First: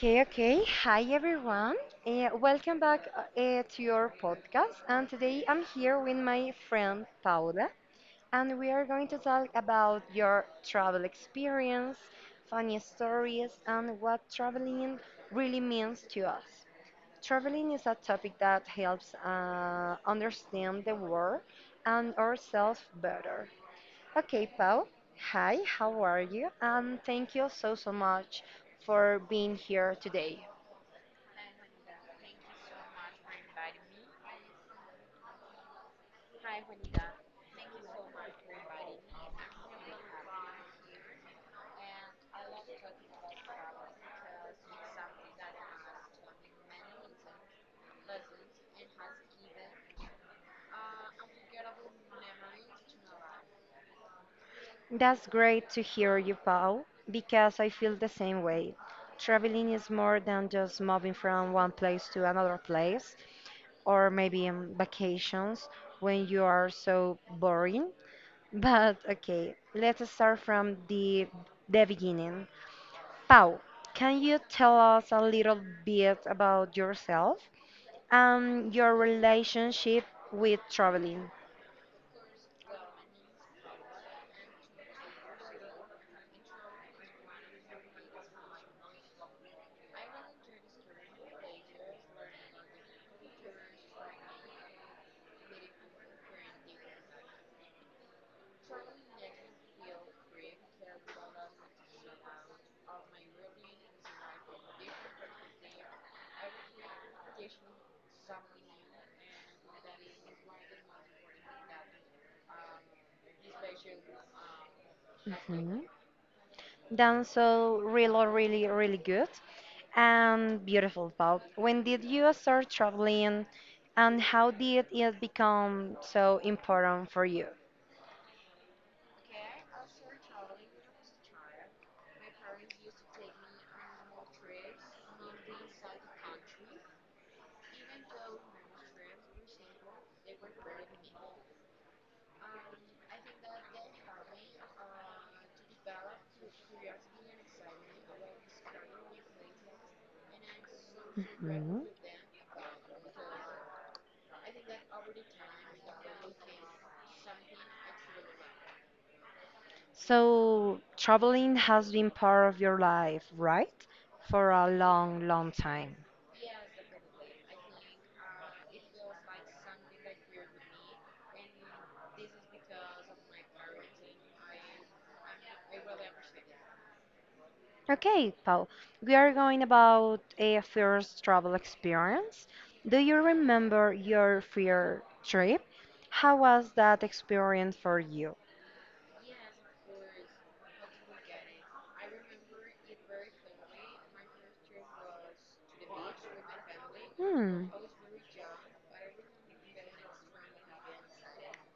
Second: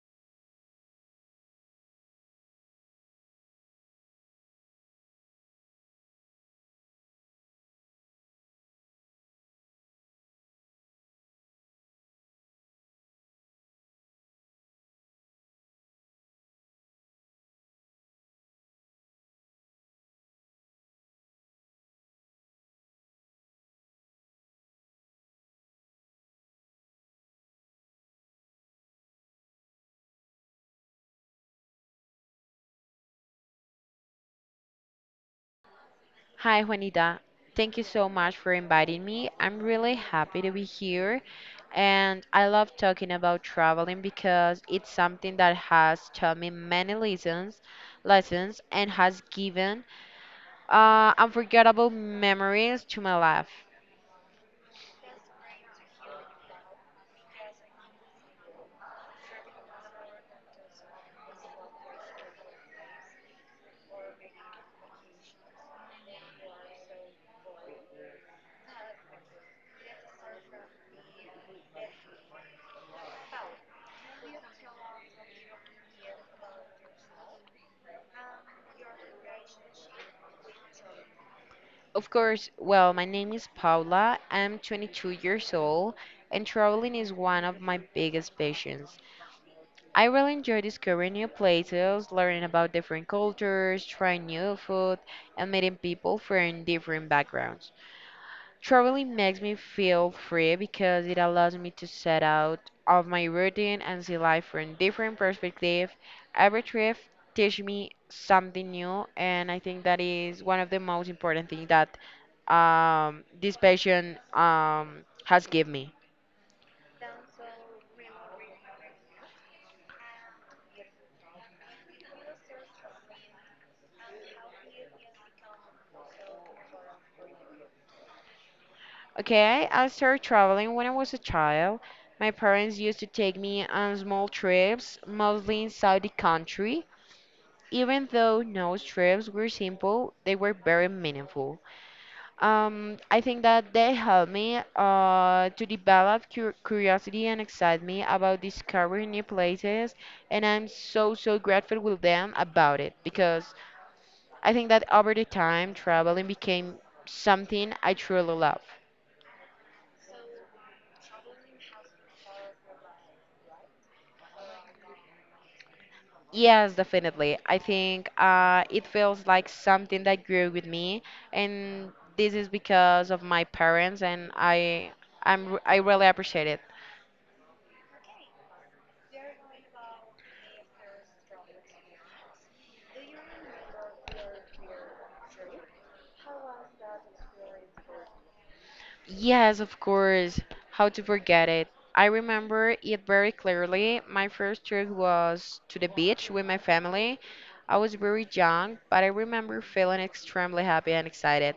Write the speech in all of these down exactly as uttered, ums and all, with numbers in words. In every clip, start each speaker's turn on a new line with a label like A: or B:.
A: Okay, okay. Hi, everyone. Uh, welcome back uh, uh, to your podcast. And today I'm here with my friend Paula, and we are going to talk about your travel experience, funny stories, and what traveling really means to us. Traveling is a topic that helps uh, understand the world and ourselves better. Okay, Paul. Hi, how are you? And thank you so, so much for being here today.
B: Hi, Juanita. Thank you so much for inviting me. I'm really happy to be here. And I love talking about traveling because it's something that has taught me many lessons, lessons and has given uh, unforgettable memories to my life.
A: That's great to hear you, Paul, because I feel the same way. Traveling is more than just moving from one place to another place, or maybe in vacations when you are so boring. But okay, let's start from the, the beginning. Paul, can you tell us a little bit about yourself and your relationship with traveling?
B: Of course, well, my name is Paula. I'm twenty-two years old, and traveling is one of my biggest passions. I really enjoy discovering new places, learning about different cultures, trying new food, and meeting people from different backgrounds. Traveling makes me feel free because it allows me to set out of my routine and see life from different perspectives. Every trip teaches me something new, and I think that is one of the most important things that um, this passion um, has given me.
A: Done so really, really, really good and beautiful, Paul. When did you start traveling and how did it become so important for you?
B: Okay, I started traveling when I was a child. My parents used to take me on small trips, mostly inside the country. Even though no trips were simple, they were very meaningful. Um, I think that they helped me uh, to develop cur curiosity and excitement about discovering new places, and I'm so, so
A: Mhm.
B: grateful with them about it because I think that over the time, traveling became something I truly love.
A: So, traveling has been part of your life, right? For a long, long time.
B: Yes, definitely. I think uh, it feels like something that grew with me, and this is because of my parents, and I, I'm, r- I really appreciate it.
A: Okay, Paul, we are going about a first travel experience. Do you remember your first trip? How was that experience for you?
B: Yes, of course. How to forget it? I remember it very clearly. My first trip was to the beach with my family.
A: Hmm.
B: I was very young, but I remember feeling extremely happy and excited.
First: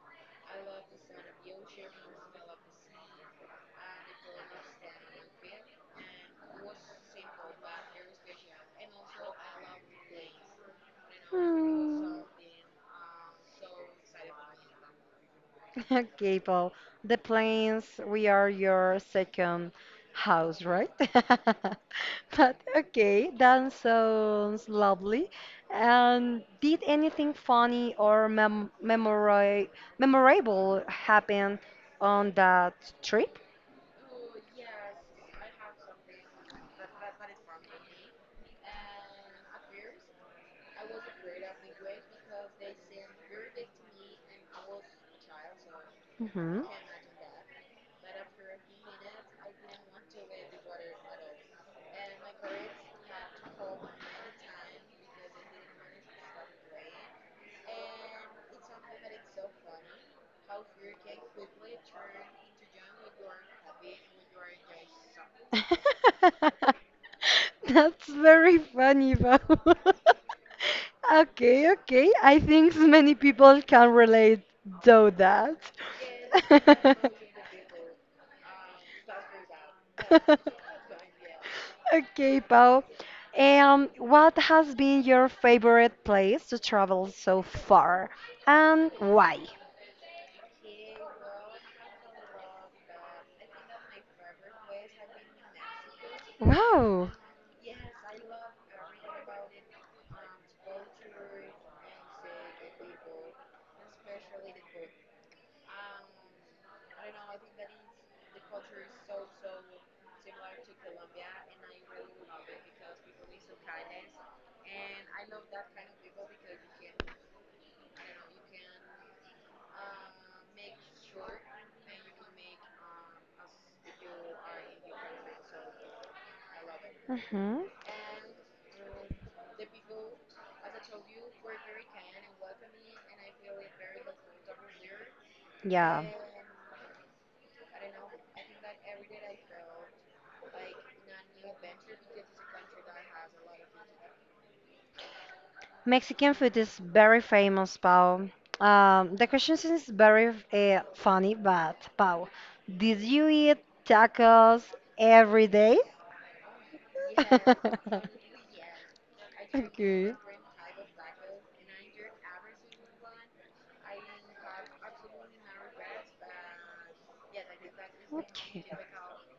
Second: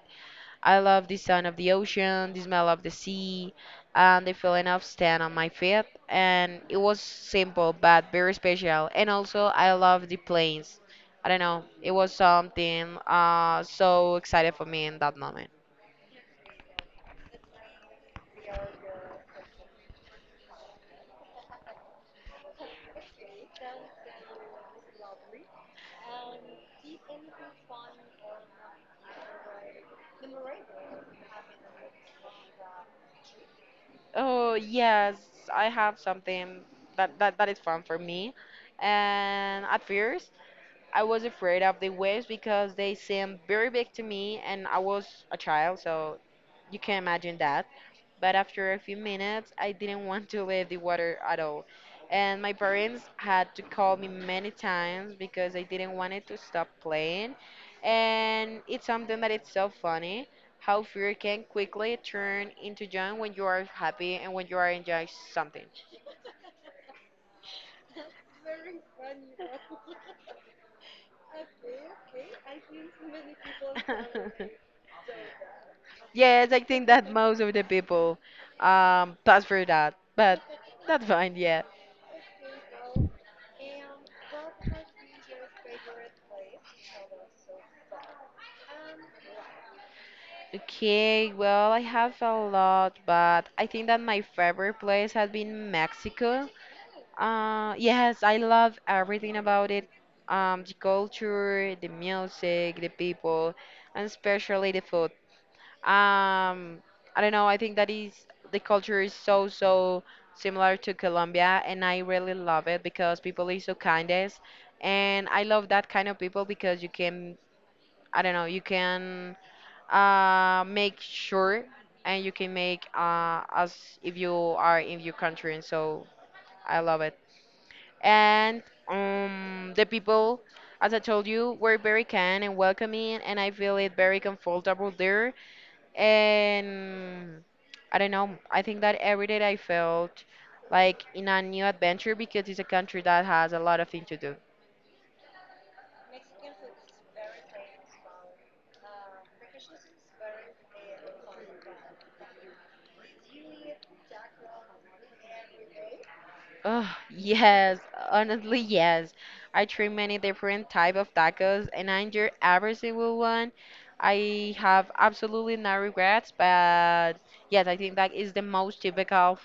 B: I love the sound of the ocean, the smell of the sea, and the feeling of stand on my feet. And it was simple but very special. And also, I love the planes. I don't know. It
A: Hmm.
B: was something uh, so excited for me in that moment.
A: Okay, Paul. The planes, we are your second house, right? But okay, that sounds lovely. And did anything funny or mem memora memorable happen on that trip?
B: Oh yes, I have something that that, that is fun for me. And at first, I was afraid of the waves because they seemed very big to me and I was a child, so
A: Mm-hmm.
B: you can imagine that. But after a few minutes, I didn't want to leave the water at all. And my parents had to call me many times because I didn't want it to stop playing. And it's something that it's so funny how fear can quickly turn into joy when you are happy and when you are enjoying something.
A: That's very funny, Bob. Okay, okay. I think many people can relate though that.
B: Yes, I think that most of the people um, pass through that, but that's fine, yeah.
A: Okay, Pau. Um, what has been your favorite place to travel so far, and why?
B: Okay, well, I have a lot, but I think that my favorite place has been Mexico.
A: Wow.
B: Uh, yes, I love everything about it. Um, the culture, the music, the people, and especially the food. Um, I don't know. I think that is the culture is so so similar to Colombia, and I really love it because people is so kindest, and I love that kind of people because you can I don't know you can uh make sure and you can make uh as if you are in your country, and so I love it.
A: Mm-hmm.
B: And um, the people, as I told you, were very kind and welcoming, and I feel it very comfortable there.
A: Yeah.
B: And I don't know, I think that every day I felt like in a new adventure because it's a country that has a lot of things to do.
A: Mexican food is very famous, Pau. Um, the question is very uh, funny, but Pau, did you eat tacos every day?
B: Oh, yes, honestly, yes. I try many
A: Okay.
B: different type of tacos and I enjoy every single one. I have absolutely no regrets, but yes, I think that is the
A: Okay.
B: most typical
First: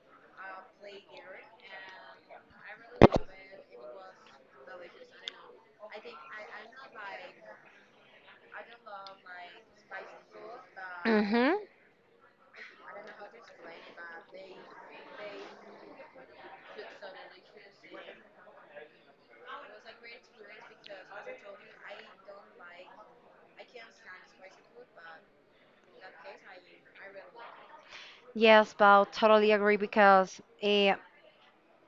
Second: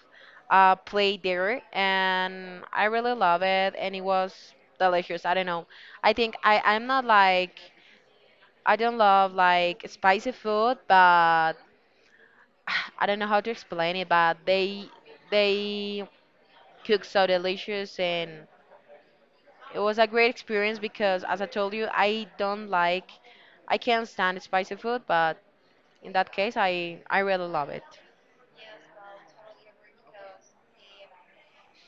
B: uh, play there, and I really love it, and it was delicious. I don't know. I think I I'm not like I don't love like spicy food,
A: Mm-hmm.
B: but I don't know how to explain it, but they they cook so delicious and it was a great experience because as I told you, I don't like I can't stand spicy food, but in that case I I really love it.
A: Yes, Pau, totally agree because uh,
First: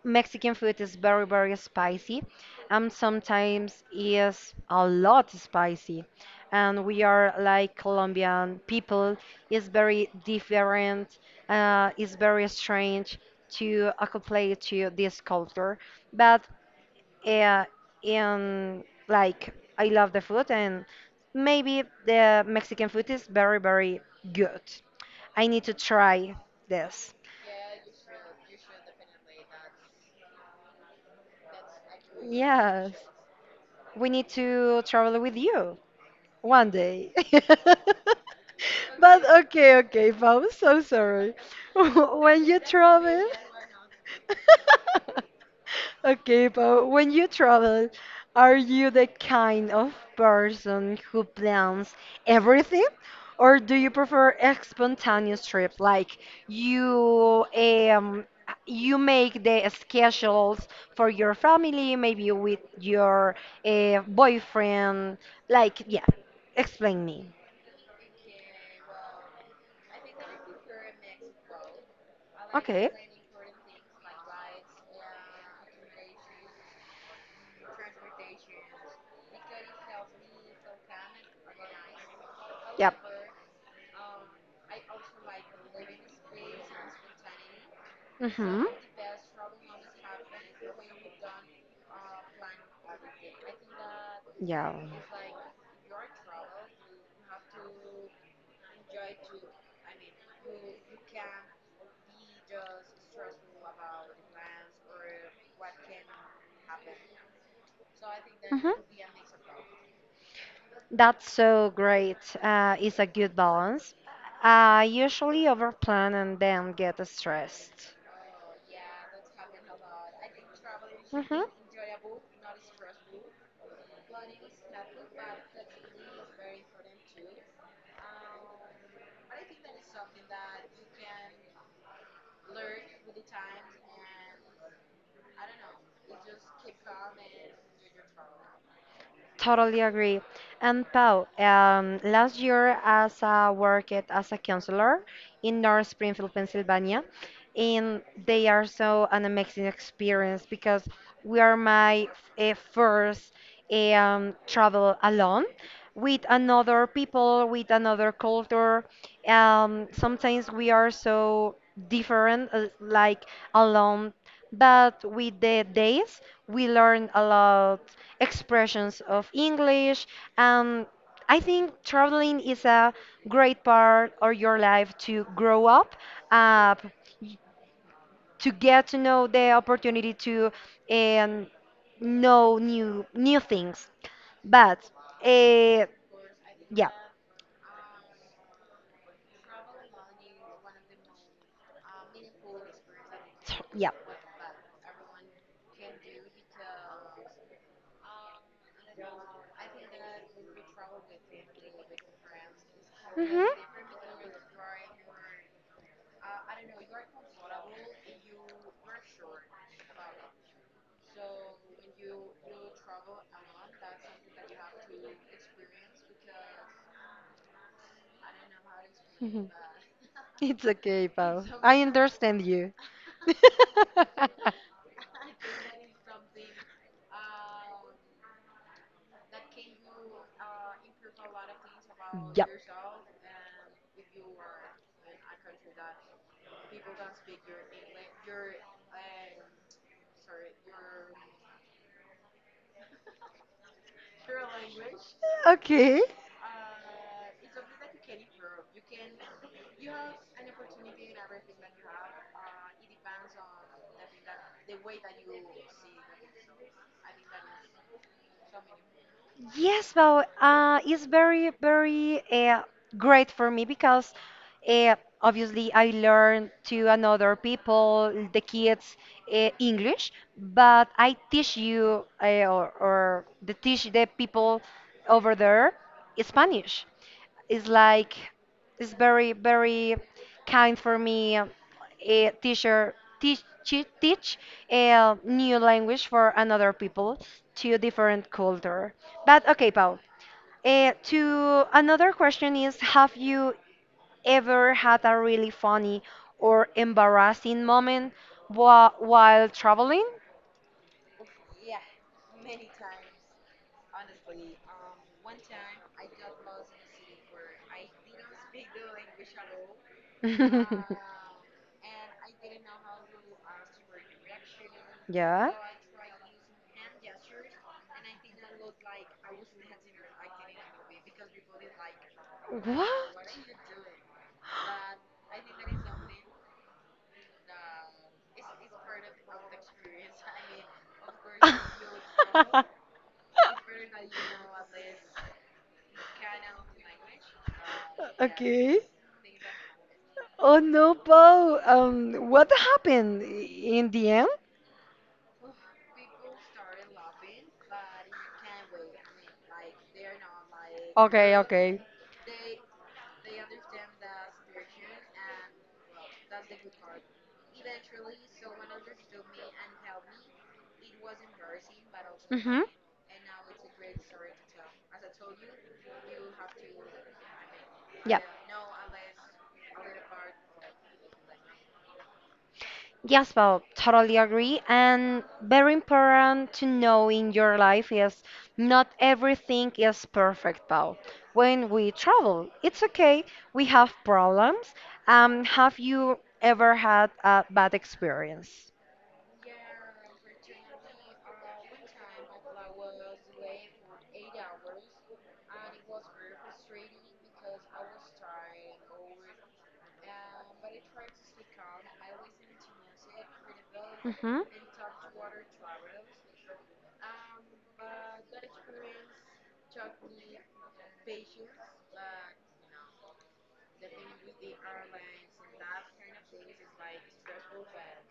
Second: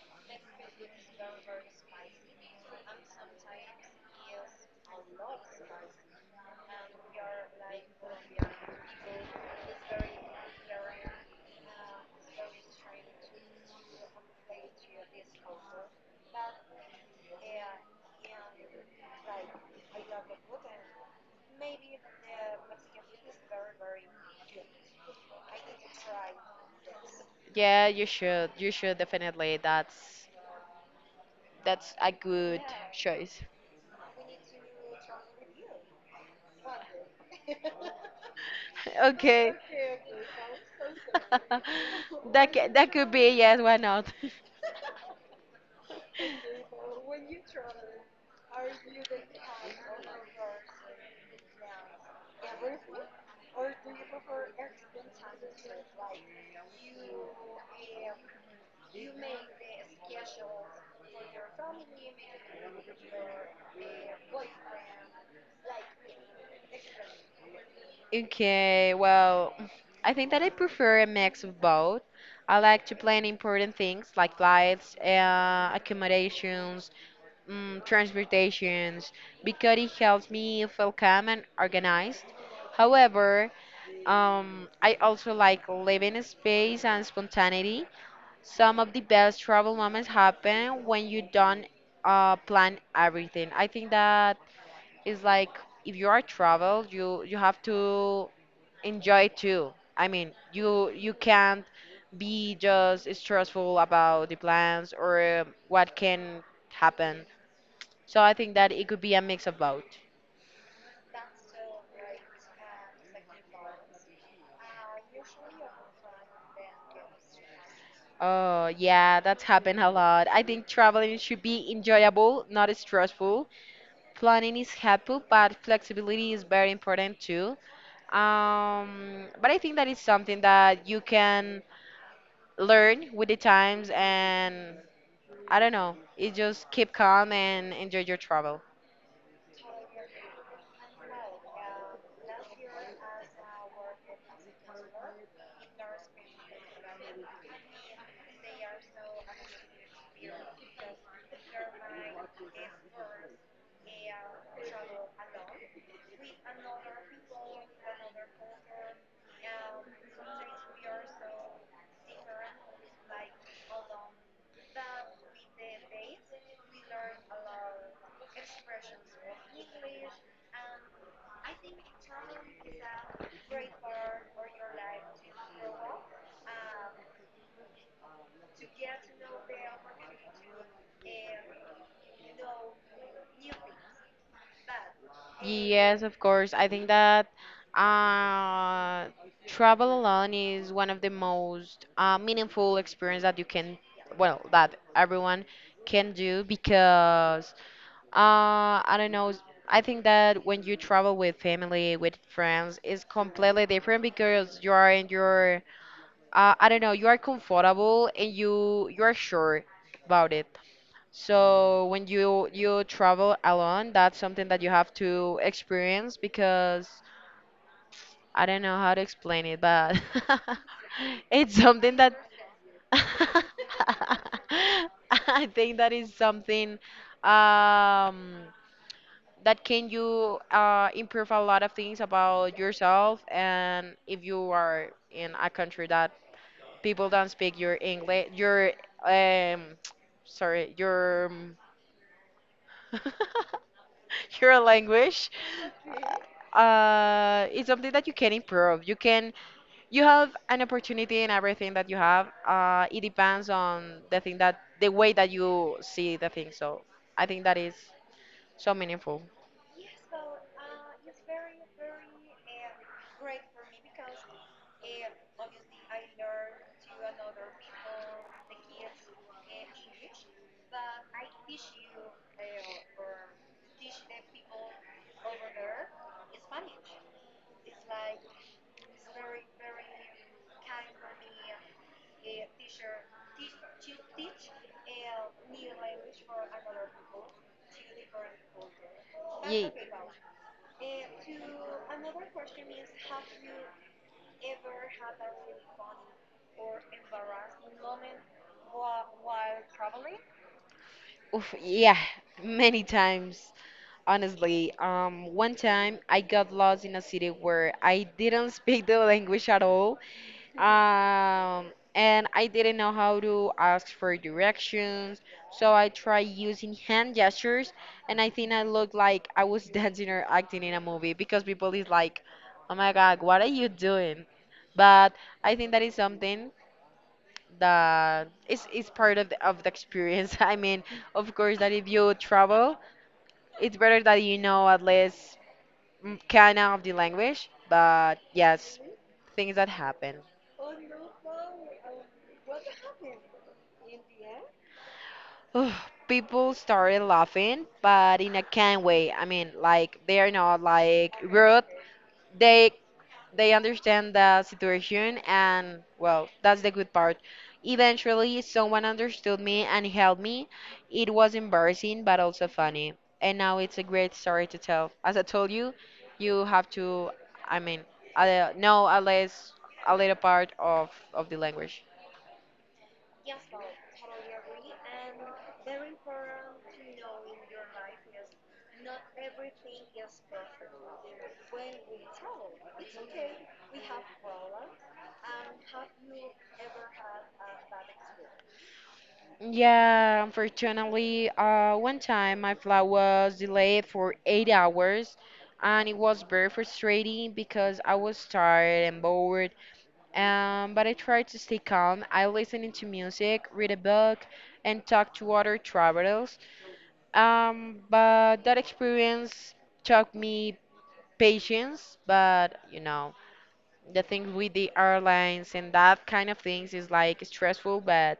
A: Mexican food is very, very spicy, and sometimes is a lot spicy. And we are like Colombian people, is very different, uh, is very strange to acclimate to this culture. But uh, in like, I love the food, and maybe the Mexican food is very, very good. I need to try this.
B: Yeah, you should. You should definitely. That's that's a good
A: Yes.
B: choice.
A: We need to travel with you one day. But
B: Okay.
A: okay, okay, Bob, so sorry. When
B: that
A: you
B: ca- that could
A: travel,
B: be yes, why not?
A: okay, but when you travel, are you the kind of person who plans everything? Or do you prefer a spontaneous trip? Like you um you make the schedules for your family, maybe with your uh, boyfriend. Like, yeah, explain me.
B: Okay, well, I think that I prefer a mix of both. I
A: Okay.
B: like to plan important things like flights, uh, accommodations, mm, transportations, because it helps me feel calm and organized.
A: Yep.
B: However, um, I also like living in space and spontaneity.
A: Hmm.
B: Some of the best travel moments happen when you don't uh, plan everything. I think that
A: Yeah.
B: is like if you are travel, you you have to enjoy too. I mean, you you can't be just stressful about the plans or um, what can happen. So I think
A: Mm-hmm.
B: that it could be a mix of both.
A: That's so great. Uh, it's a good balance. I usually overplan and then get stressed.
B: Oh, yeah, that's happened a lot. I think traveling should
A: Mm-hmm.
B: be enjoyable, not stressful. Planning is helpful, but flexibility is very important too. Um, but I think that is something that you can learn with the times, and I don't know, it just keep calm and enjoy your travel.
A: Totally agree. And Pau, um, last year as I worked as a counselor in North Springfield, Pennsylvania, and they are so an amazing experience because we are my uh, first um, travel alone with another people, with another culture. Um, sometimes we are so different, uh, like alone but with the days, we learn a lot expressions of English, and I think traveling is a great part of your life to grow up, uh, y- to get to know the opportunity to um, know new new things. But uh,
B: Yes, of course. I
A: yeah,
B: think that uh, travel alone is one of the most uh, meaningful experience that you
A: T-
B: can,
A: yep.
B: well, that everyone can do because uh, I don't know. I think that when you travel with family, with friends, it's
A: Mhm.
B: completely different because you are in your, uh, I don't know, you are comfortable and you you are sure about it. So when you you travel alone, that's something that you have to experience because I don't know how to explain it, but
A: It's okay, it's Pau.
B: it's
A: I fun.
B: something that
A: Understand you. I think.
B: I think that is something um, that can you uh, improve a lot of things
A: Yep.
B: about yourself, and if you are in a country that people don't speak your English, your um, sorry, your um, your language
A: Okay.
B: uh, is something that you can improve. You can you have an opportunity in everything that you have. Uh, it depends on the thing that the way that you see the thing. So I think that is so meaningful.
A: Yes, but uh, it's very, very uh, great for me because uh, obviously I learn to another people, the kids, uh, English, but I teach you uh, or, or the teach the people over there Spanish. It's like it's very very kind for me. A teacher teach teach teach a new language for another people to a different culture. But okay,
B: Ye-
A: Paul. Uh, to another question is, have you ever had a really funny or embarrassing moment wha- while traveling?
B: Oof, yeah, many times. Honestly, um, one time I got lost in a city where I didn't speak the language at all, um, and I didn't know how to ask for directions.
A: Yeah.
B: So I tried using hand gestures, and I think I looked like I was dancing or acting in a movie because people is like, "Oh my God,
A: What?
B: what are you doing?" But I think that is something that is is part of the, of the experience. I mean, of course, that if you travel, it's better that you know at least mm, kind of the language, but yes,
A: Okay.
B: things that happen.
A: Oh no, Paul. Um, what happened in the end?
B: Ugh, people started laughing, but in a kind way. I mean, like they are not like
A: Okay,
B: rude.
A: okay.
B: They they understand the situation and well that's the good part. Eventually someone understood me and helped me. It was embarrassing but also
A: Mm-hmm.
B: funny, and now it's a great story to tell. As I told you, you have to, I mean,
A: Yeah.
B: uh, know at least a little part of of the language.
A: Yes, well, totally agree. And very important to know in your life is not everything is perfect, Paul. When we travel, it's okay. We have problems. Um, have you ever had a bad experience?
B: Yeah, unfortunately uh one time my flight was delayed for eight hours and it was very frustrating because I was tired and bored. Um, but I try to stay calm. I listen to music, read a book,
A: Mm-hmm.
B: and talk to other travelers. Um, but that experience taught me patience. But you know, the things with the airlines and that kind of things is like stressful, but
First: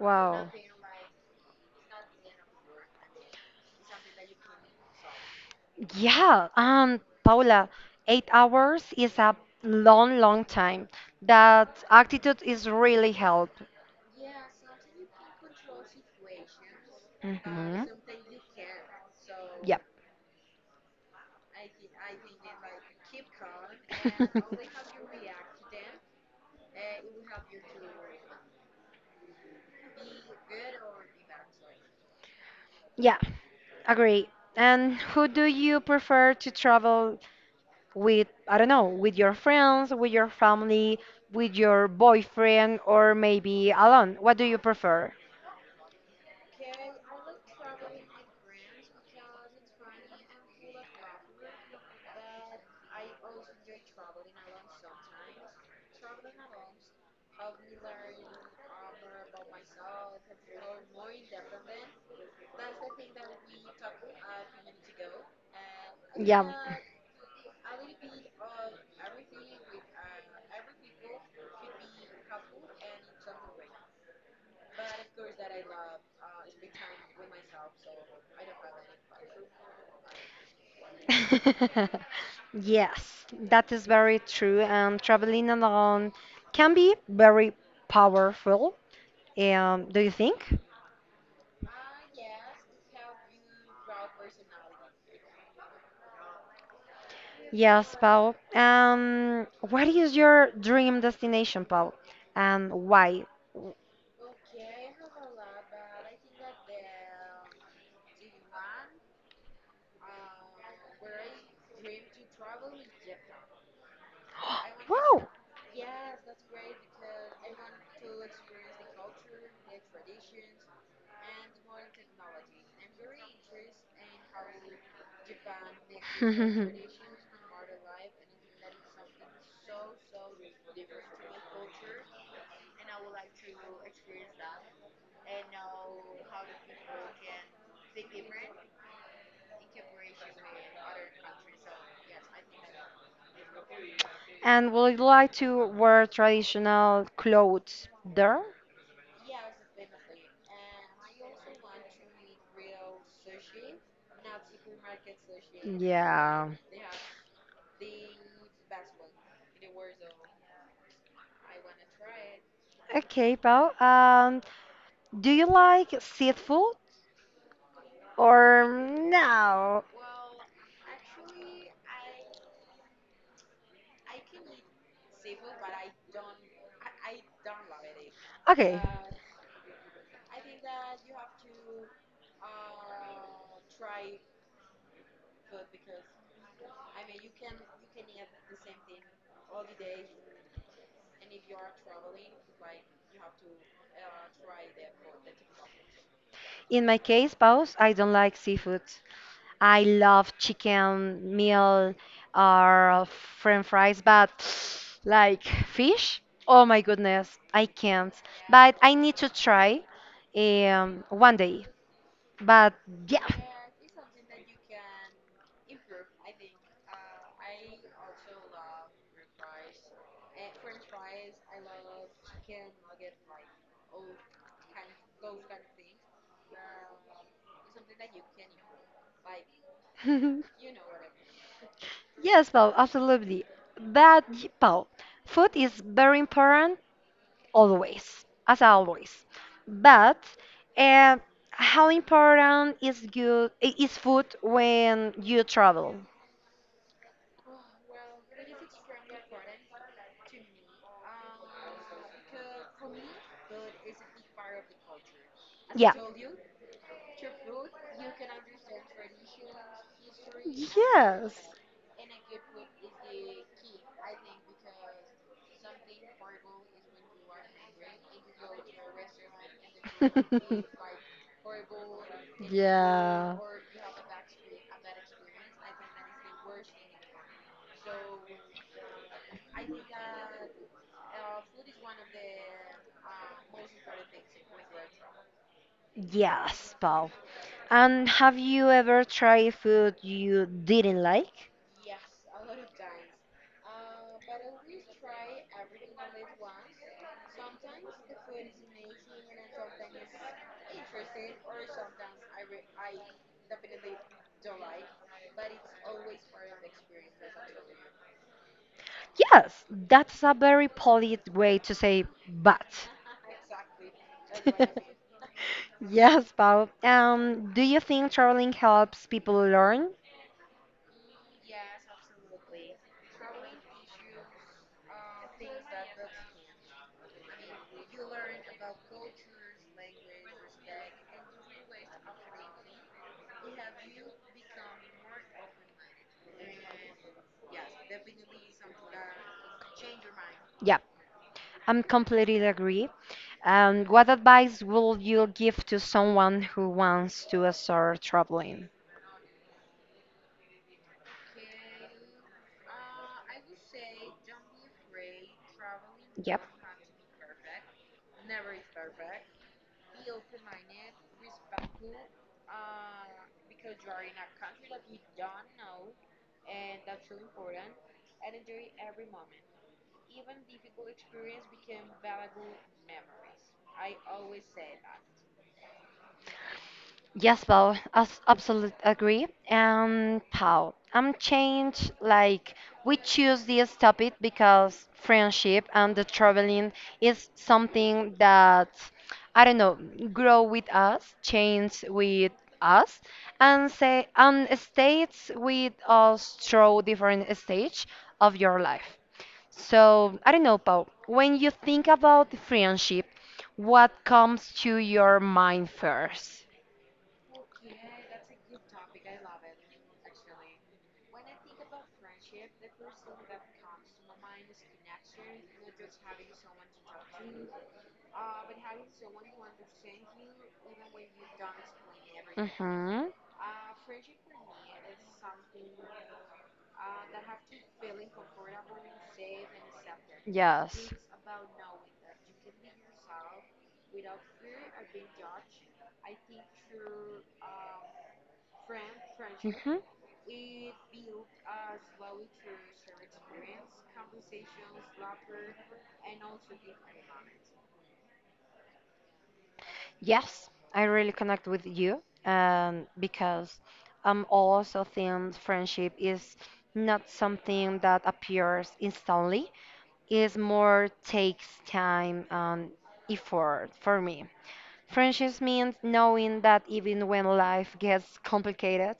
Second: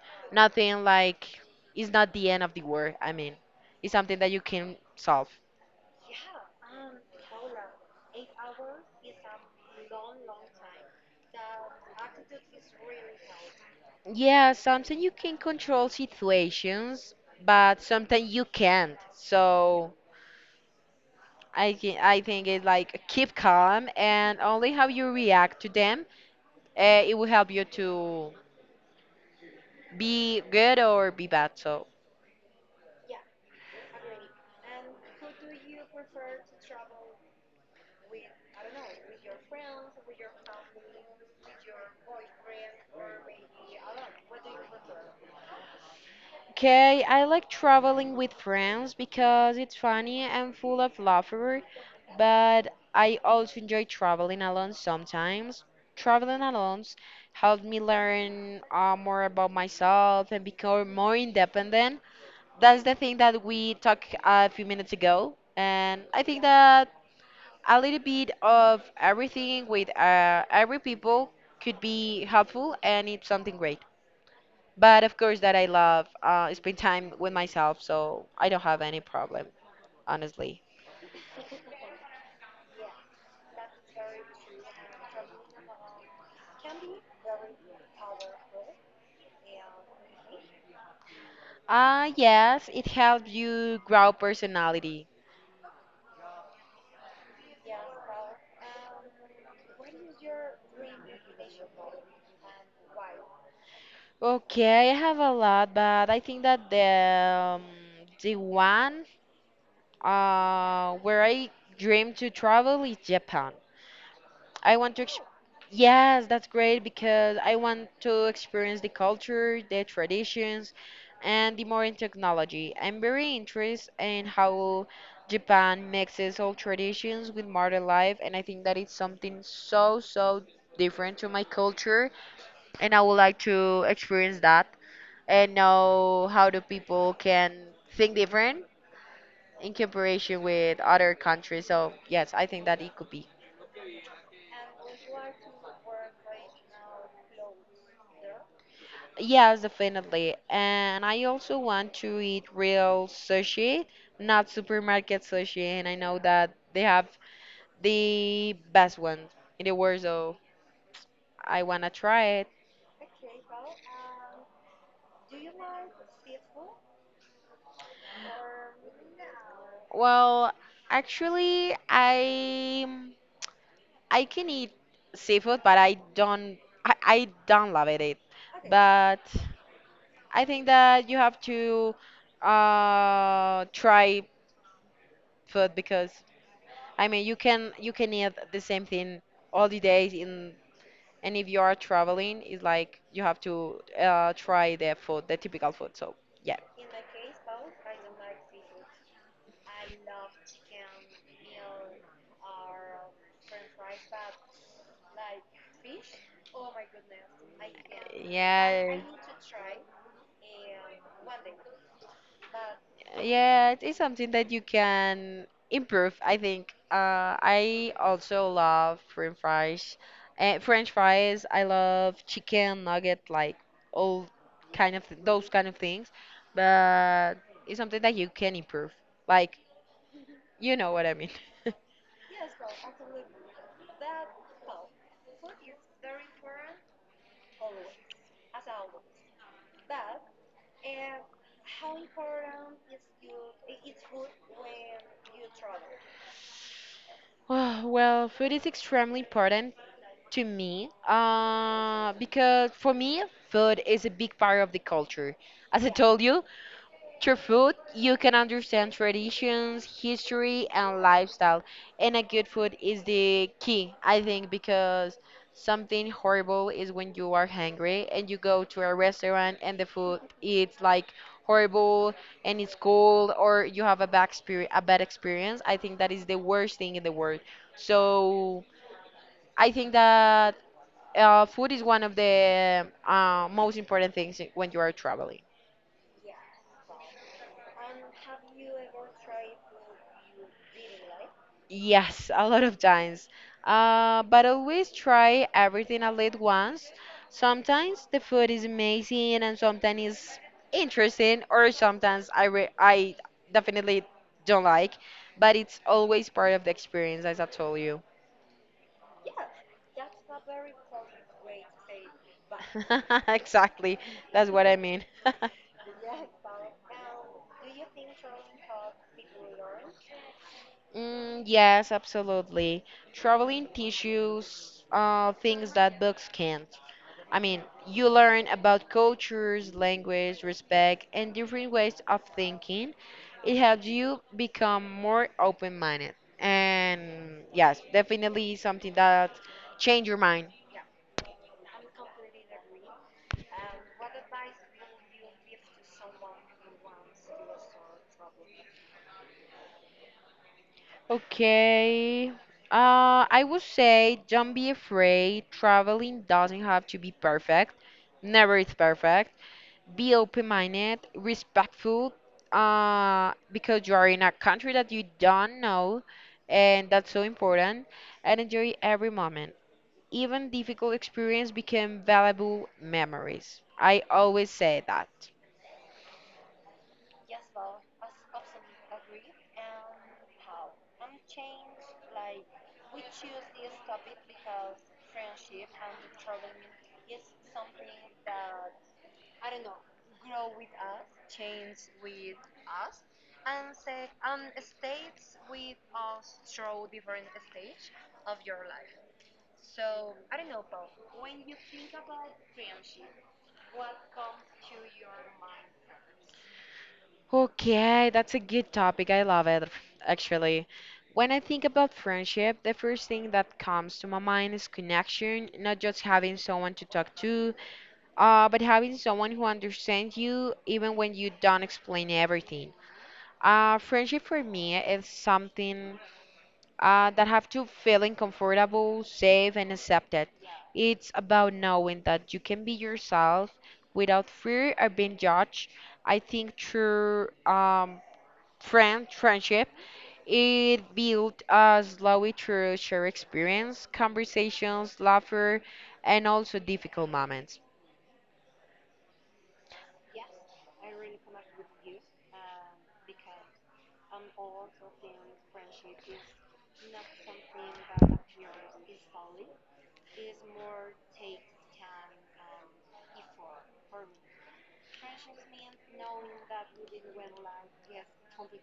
A: Wow.
B: nothing like it's not the end of the world. I mean, it's something that you can solve.
A: Yeah, um, Paula, eight hours is a long, long time. That attitude is really help.
B: Yeah, sometimes you can control situations,
A: Mhm.
B: but sometimes you can't.
A: Yep.
B: So I can, I think it's like keep calm and only how you react to them, uh, it will help you to be good or be bad. So,
A: Yeah, agree. And who do you prefer to travel with? I don't know, with your friends, with your family, with your boyfriend, or maybe alone? What do you prefer?
B: okay, I like traveling with friends because it's funny and full of laughter, but I also enjoy traveling alone sometimes. Traveling alone helped me learn uh, more about myself and become more independent. That's the thing that we talked a few minutes ago, and I think that a little bit of everything with uh, every people could be helpful and it's something great but of course that I love uh, spend time with myself so I don't have any problem honestly.
A: Yeah. Yes, that is very true. And traveling alone can be very powerful. Um, do you think?
B: Uh, yes it helps you grow personality.
A: Yes, Paul. Um, what is your dream destination, Paul? And why? I
B: Okay, I have a lot, but I think that the um, the one uh, where I dream to travel is Japan. I want to, ex-
A: wow.
B: yes, that's great because I want to experience the culture, the traditions, and the modern technology. I'm very interested in how Japan mixes old traditions with modern life, and I think that it's something so, so different to my culture, and I would like to experience that and know how the people can think different in comparison with other countries. So, yes, I think that it could be.
A: And would you like to wear traditional clothes there?
B: Yes, definitely. And I also want to eat real sushi, not supermarket sushi. And I know
A: Yeah.
B: that they have the best one in the world, so I wanna try it.
A: Okay, Pau. Um, do you like seafood or no?
B: Well, actually, I I can eat seafood, but I don't I, I don't love it. it.
A: Okay.
B: But I think that you have to uh try food because I mean, you can you can eat the same thing all the days in, and if you are traveling, it's like you have to uh, try the food, the typical food. So yeah,
A: In my case, Paus, I don't like seafood. I love chicken, meal, or french fries, but like fish? Oh my goodness, I can't. But I
B: yeah,
A: need to try um, one day. But yeah.
B: yeah, it is something that you can improve, I think. Uh, I also love French fries. Uh, French fries. I love chicken nugget, like all kind of those kind of things. But it's something that you can improve. Like You know what I mean.
A: Yes, Paul, absolutely. But y- Paul, food is very important always, as always. But uh, how important is good i- is food when you travel?
B: Ah, Well, food is extremely important to me uh, because for me, food is a big part of the culture. As
A: Yeah.
B: I told you, through food, you can understand traditions, history, and
A: Yes.
B: lifestyle. And a good food is the key, I think, because something horrible is when you are hungry and you go to a restaurant and the food it's like horrible and it's
A: Yeah.
B: cold or you have a bad experience, a bad experience. I think that is the worst thing in the world. So I think that uh, food is one of the uh, most important things when you are traveling.
A: Yes, Paul. And have you ever tried food you didn't like?
B: Yes, a lot of times. Uh, but always try everything at least once. Sometimes the food is amazing and sometimes it's interesting or sometimes I re I definitely don't like, but it's always part of the experience, as I told you.
A: Yes, that's a very polite way to say but.
B: Exactly. That's what I mean.
A: Yes, Paul. Um, do you think traveling helps people learn?
B: Mm, yes, absolutely. Traveling tissues, uh, things that books can't. I mean, you learn about cultures, language, respect, and different ways of thinking. It helps you become more open-minded. And yes, definitely something that change your
A: Yeah,
B: mind.
A: I'm completely agree. Um, what advice will you give to someone who wants to start traveling?
B: Okay. Uh, I would say don't be afraid.
A: Yep.
B: Traveling doesn't have to be perfect. Never is perfect. Be open-minded, respectful, uh, because you are in a country that you don't know, and that's so important. And enjoy every moment. Even difficult experience become valuable memories. I always say that.
A: Yes, well, as absolutely agree. And Pau, I'm changed. Like we choose this topic because friendship and the traveling is something that, I don't know, grow with us, change with us, and say and stays with us through different stage of your life. So I don't know, Pau. When you think about friendship, what comes to your mind first?
B: Okay, that's a good topic. I love it, actually. When I think about friendship, the first thing that comes to my mind is connection, not just having someone to talk to. Uh, but having someone who understands you even when you don't explain
A: Mm-hmm.
B: everything. Uh, friendship for me is something uh, that have to feeling comfortable, safe, and accepted.
A: Yes.
B: It's about knowing that you can be yourself without fear of being judged. I think true um, friend
A: Mm-hmm.
B: friendship it built uh, slowly through shared experience, conversations, laughter, and also difficult moments.
A: Yes, I really connect with you um, because I'm also think friendship is not something that appears instantly. It's more takes time and effort for me. Friendships means knowing that even when life gets complicated,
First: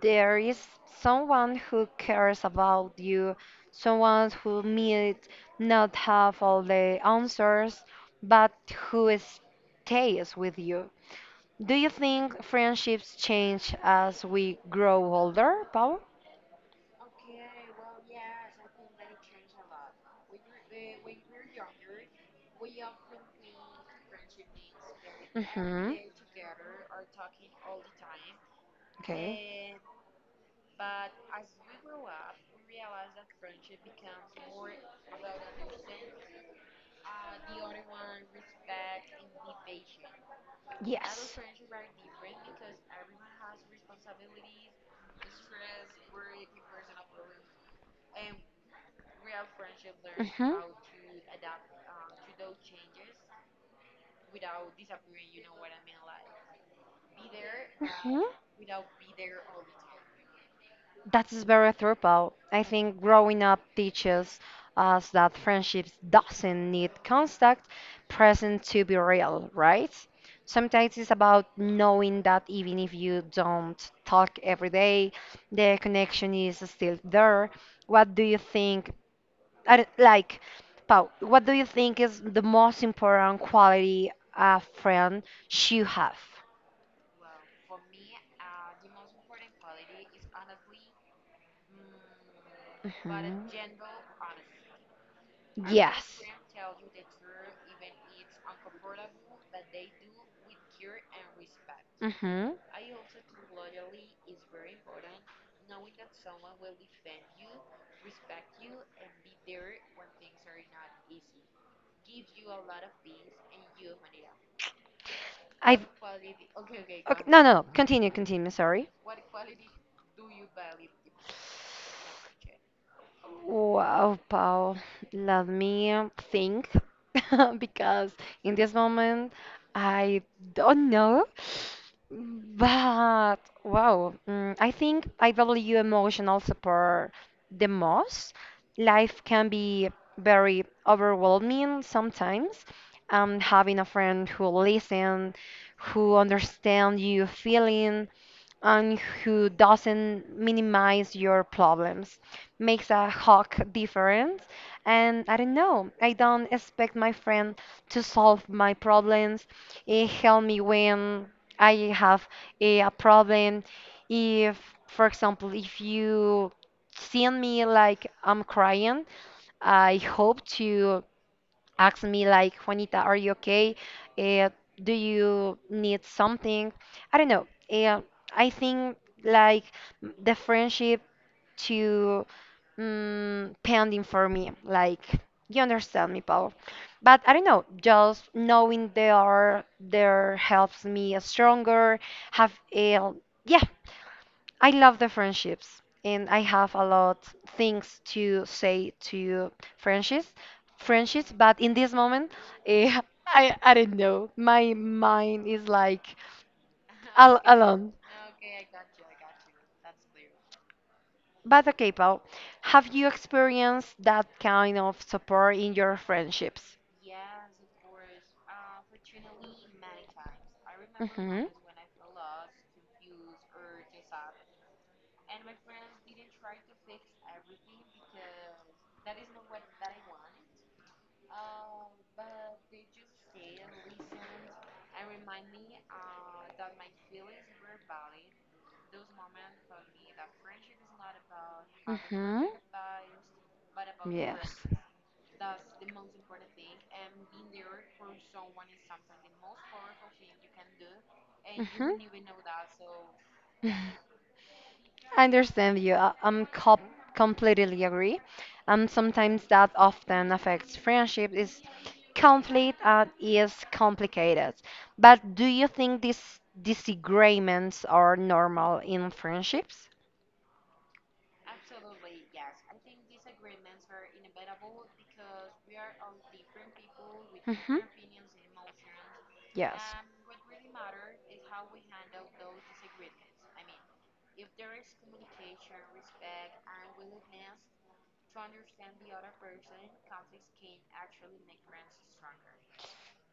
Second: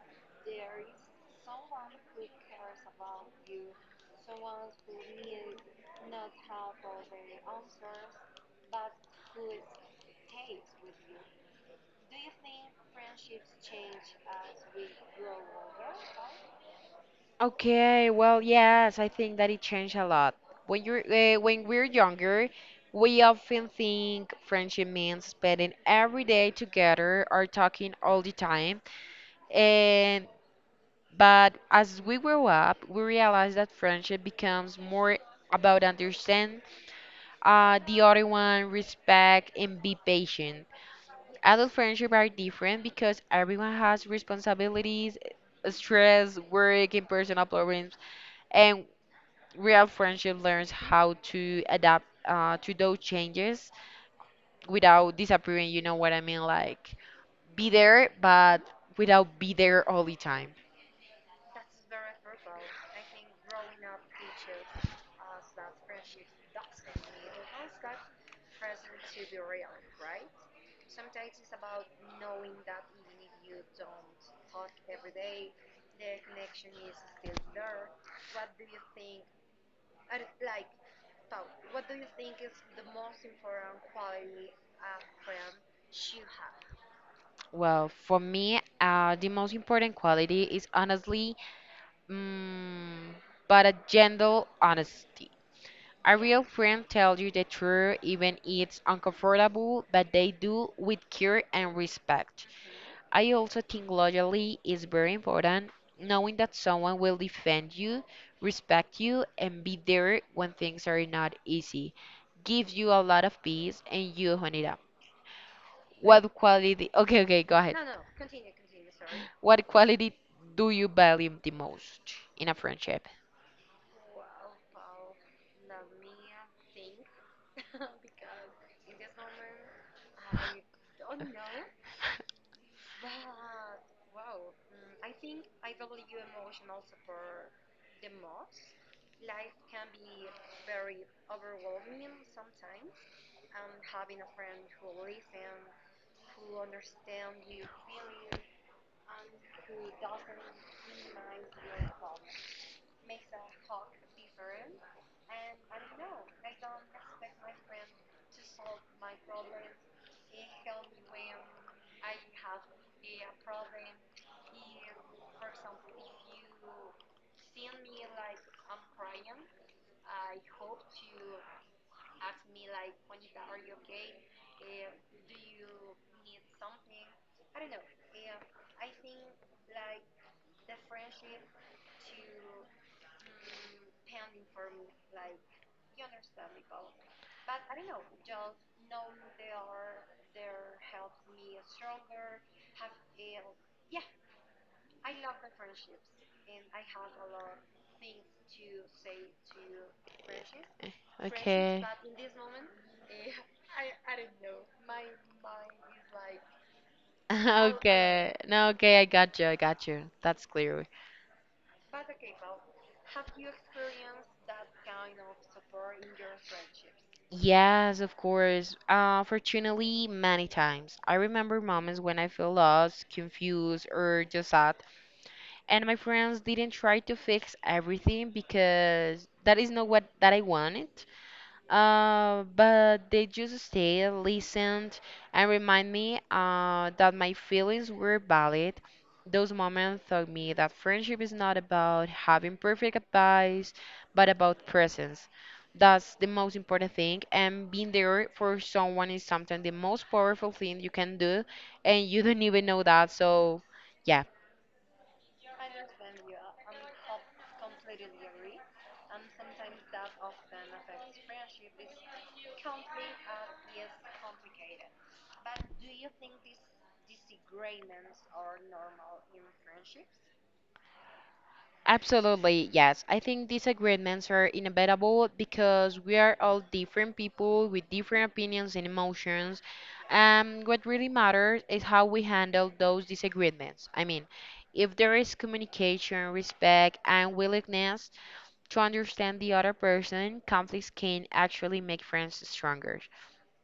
A: there is someone who cares about you, someone who may not have all the answers, but who stays with you. Do you think friendships change as we grow older, Paul?
B: Okay, well, yes, I think that it changed a lot. When you're uh, when we're younger, we often think friendship means spending
A: Mm-hmm.
B: every day together or talking all the time.
A: Okay.
B: And but as we grow up, we realize that friendship becomes more about understand uh, the other one, respect, and be patient.
A: Yes.
B: Adult friendship are different because everyone has responsibilities, stress, work, and personal problems. And real friendship learns how to adapt
A: Mhm.
B: uh, to those changes without disappearing, you know what I mean? Like, be there,
A: Mhm.
B: but without be there all the time.
A: That is very thorough. I think growing up teaches us that friendships doesn't need contact present to be real, right? Sometimes it's about knowing that even if you don't talk every day, the connection is still there. What do you think? I don't- like, Pau, what do you think is the most important quality a friend should have?
B: Well, for me, uh, the most important quality is honestly, mm,
A: Mhm.
B: but a gentle honesty. A
A: Yes.
B: real friend tells you the truth, even it's uncomfortable, but they do with care and respect.
A: Mm-hmm.
B: I also think loyalty is very important, knowing that someone will defend you, respect you, and be there when things are not easy. Gives you a lot of peace and you own it up.
A: I've.
B: What quality? Okay,
A: Okay,
B: okay, go
A: no, no,
B: ahead.
A: no. Continue, continue. Sorry.
B: What quality do you value the most in a friendship?
A: Wow, Paul, let me think because in this moment I don't know. But wow, mm, I think I value emotional support the most. Life can be very overwhelming sometimes. Um, having a friend who listens, who understands you feeling, and who doesn't minimize your problems makes a hawk difference. And I don't know, I don't expect my friend to solve my problems, eh, help me when I have eh, a problem. If for example if you see me like I'm crying, I hope to ask me like, Juanita, are you okay? Uh, do you need something? I don't know. Uh, I think like m- the friendship to mm, pending for me. Like you understand me, Paul. But I don't know. Just knowing they are there helps me stronger. Have a yeah. I love the friendships, and I have a lot things to say to friendships, friendships.
B: Okay.
A: But in this moment, eh, I I don't know. My mind is like al alone.
B: Okay. No, okay, I got you. I got you. That's clear.
A: But okay, Paul, have you experienced that kind of support in your friendships?
B: Yes, of course. Uh, fortunately, many times. I remember
A: Hmm.
B: moments when I feel lost, confused, or just sad, and my friends didn't try to fix everything because that is not what that I wanted. Uh, but they just stayed, listened, and remind me uh, that my feelings were valid. Those moments taught me that friendship is not about having
A: Mhm.
B: perfect advice, but about
A: Yes. Presence.
B: presence. That's the most important thing, and being there for someone is sometimes the most powerful thing you can do, and you
A: Hmm.
B: don't even know that. So, yeah.
A: I understand you. I- I'm com completely agree. Um, sometimes that often affects friendship is conflict and is complicated. But do you think these disagreements are normal in friendships?
B: Absolutely, yes. I think disagreements are inevitable because we are all different people with
A: Hmm.
B: different opinions and emotions.
A: Yes.
B: Um, what really matters is how we handle those disagreements. I mean, if there is communication, respect, and willingness to understand the other person, conflicts can actually make friends stronger.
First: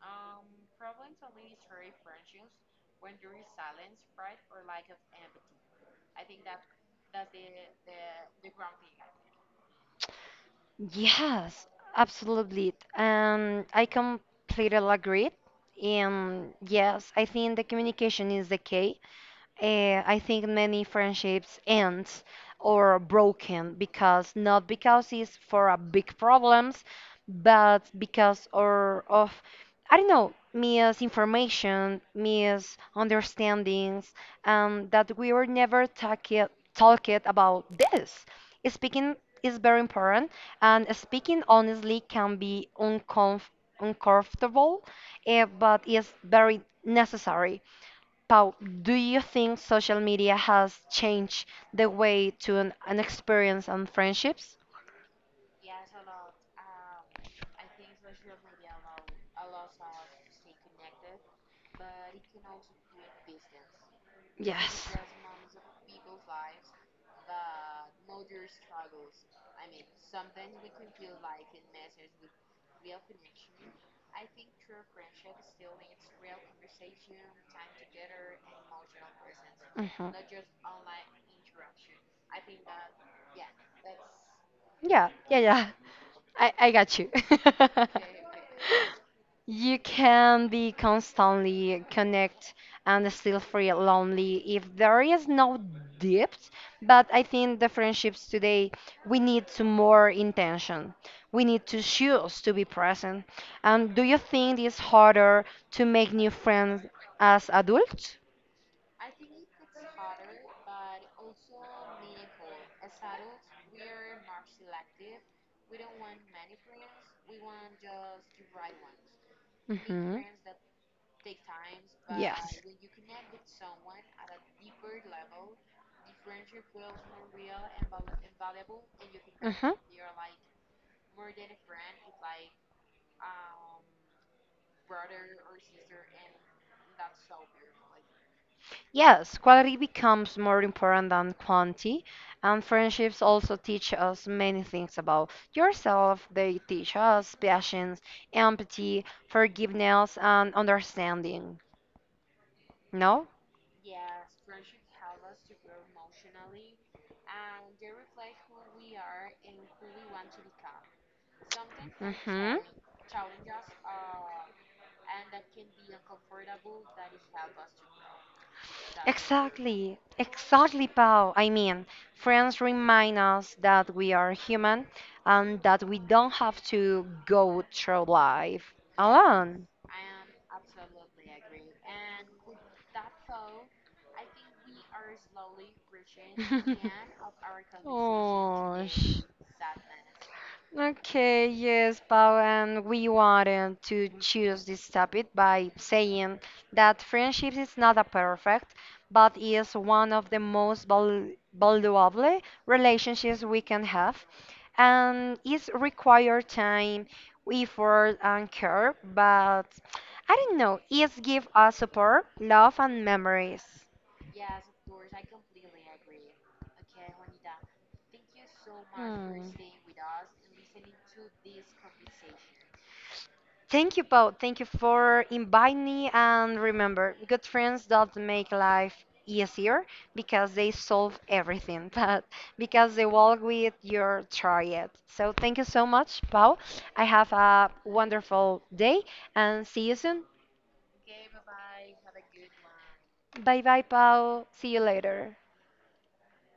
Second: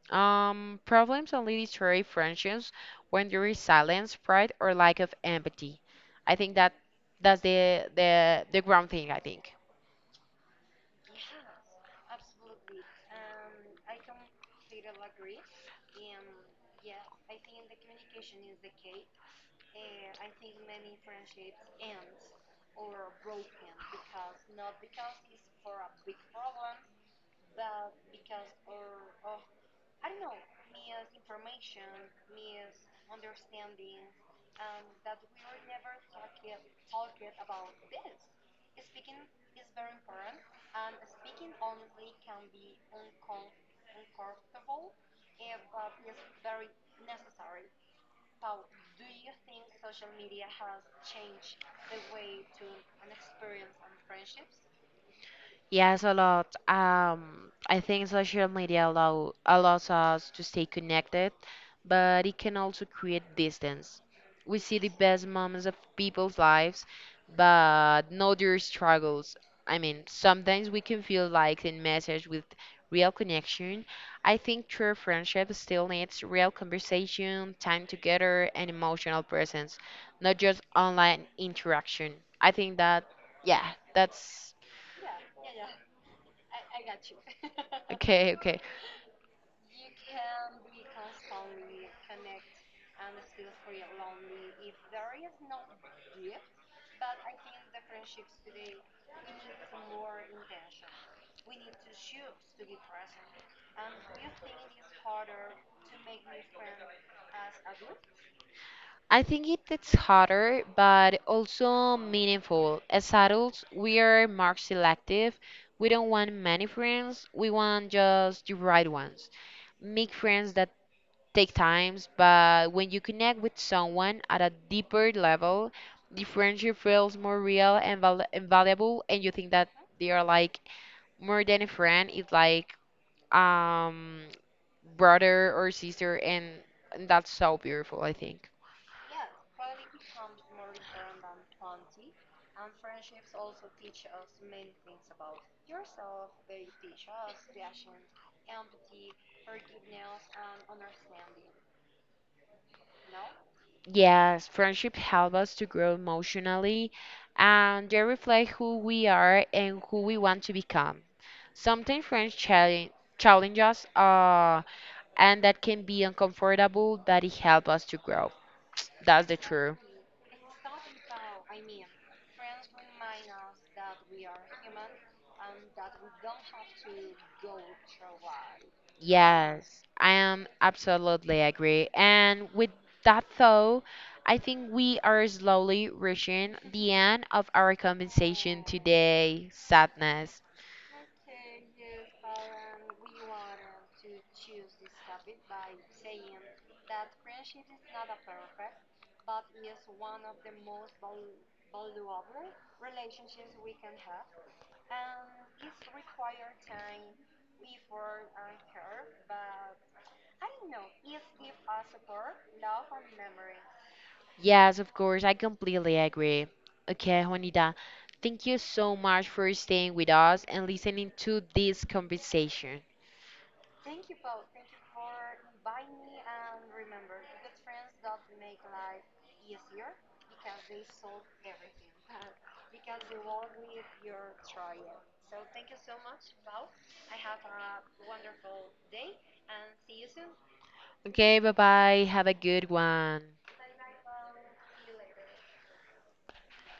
B: Um, problems only destroy friendships when there is silence, pride, or lack of empathy. I think that that's the the the ground thing, I think.
A: Yes, absolutely. And I completely agree. And yes, I think the communication is the key. eh, I think many friendships end or are broken because not because it's for a big problems, but because or of, I don't know, misinformation, misunderstandings, and that we were never talking talking about this. Speaking is very important, and speaking honestly can be uncomf uncomfortable, eh, but is very necessary. Pau, do you think social media has changed the way to an, an experience and friendships?
B: Yes, a lot. Um, I think social media allow allows us to stay connected, but it can also create distance. We see
A: Yes.
B: the best moments of people's lives, but not their struggles. I mean, sometimes we can feel like in message with real connection. I think true friendship still needs real conversation, time together, and emotional presence,
A: Mhm.
B: not just online interaction. I think that, yeah, that's.
A: Yeah, yeah, yeah. I, I got you.
B: Okay, okay.
A: You can be constantly connect and still feel lonely if there is no depth. But I think the friendships today, we need to more intention. We need to choose to be present. And do you think it's harder to make new friends as adults?
B: I think it, it's harder, but also meaningful. As adults, we are more selective. We don't want many friends. We want just the right ones. Make
A: Mhm.
B: friends that take times,
A: Yes.
B: but when you connect with someone at a deeper level, the friendship feels more real and, val and valuable, and you think that
A: Mhm.
B: they are like more than a friend. It's like um brother or sister, and and that's so beautiful, I think.
A: Yes, quality becomes more important than quantity, and friendships also teach us many things about yourself. They teach us patience, empathy, forgiveness, and understanding. No?
B: Yes, friendship help us to grow emotionally and they reflect who we are and who we want to become. Sometimes friends
A: Mm-hmm.
B: challenge, challenge us uh, and that can be uncomfortable, but it helps us to grow. That's the truth.
A: Exactly. Exactly, Pau. I mean, friends remind us that we are human and that we don't have to go through life alone.
B: Yes, I am absolutely agree. And with that though, I think we are slowly reaching the end of our conversation
A: Oh,
B: today. Sadness.
A: today. Sh- okay, yes, Paul, and we wanted to choose this topic by saying that friendship is not a perfect, but is one of the most val- valuable relationships we can have, and it requires time, effort, and care. But I don't know, it gives us support, love, and memories.
B: Yes, of course, I completely agree. Okay, Juanita, thank you so much for staying with us and listening to this conversation.
A: Thank you, Paul. Thank you for inviting me. And remember, good friends don't make life easier because they solve everything, but because they walk with your triad. So thank you so much, Paul. I have a wonderful day and see you soon.
B: Okay, bye bye. Have a good one.
A: Bye bye, Paul. See you later.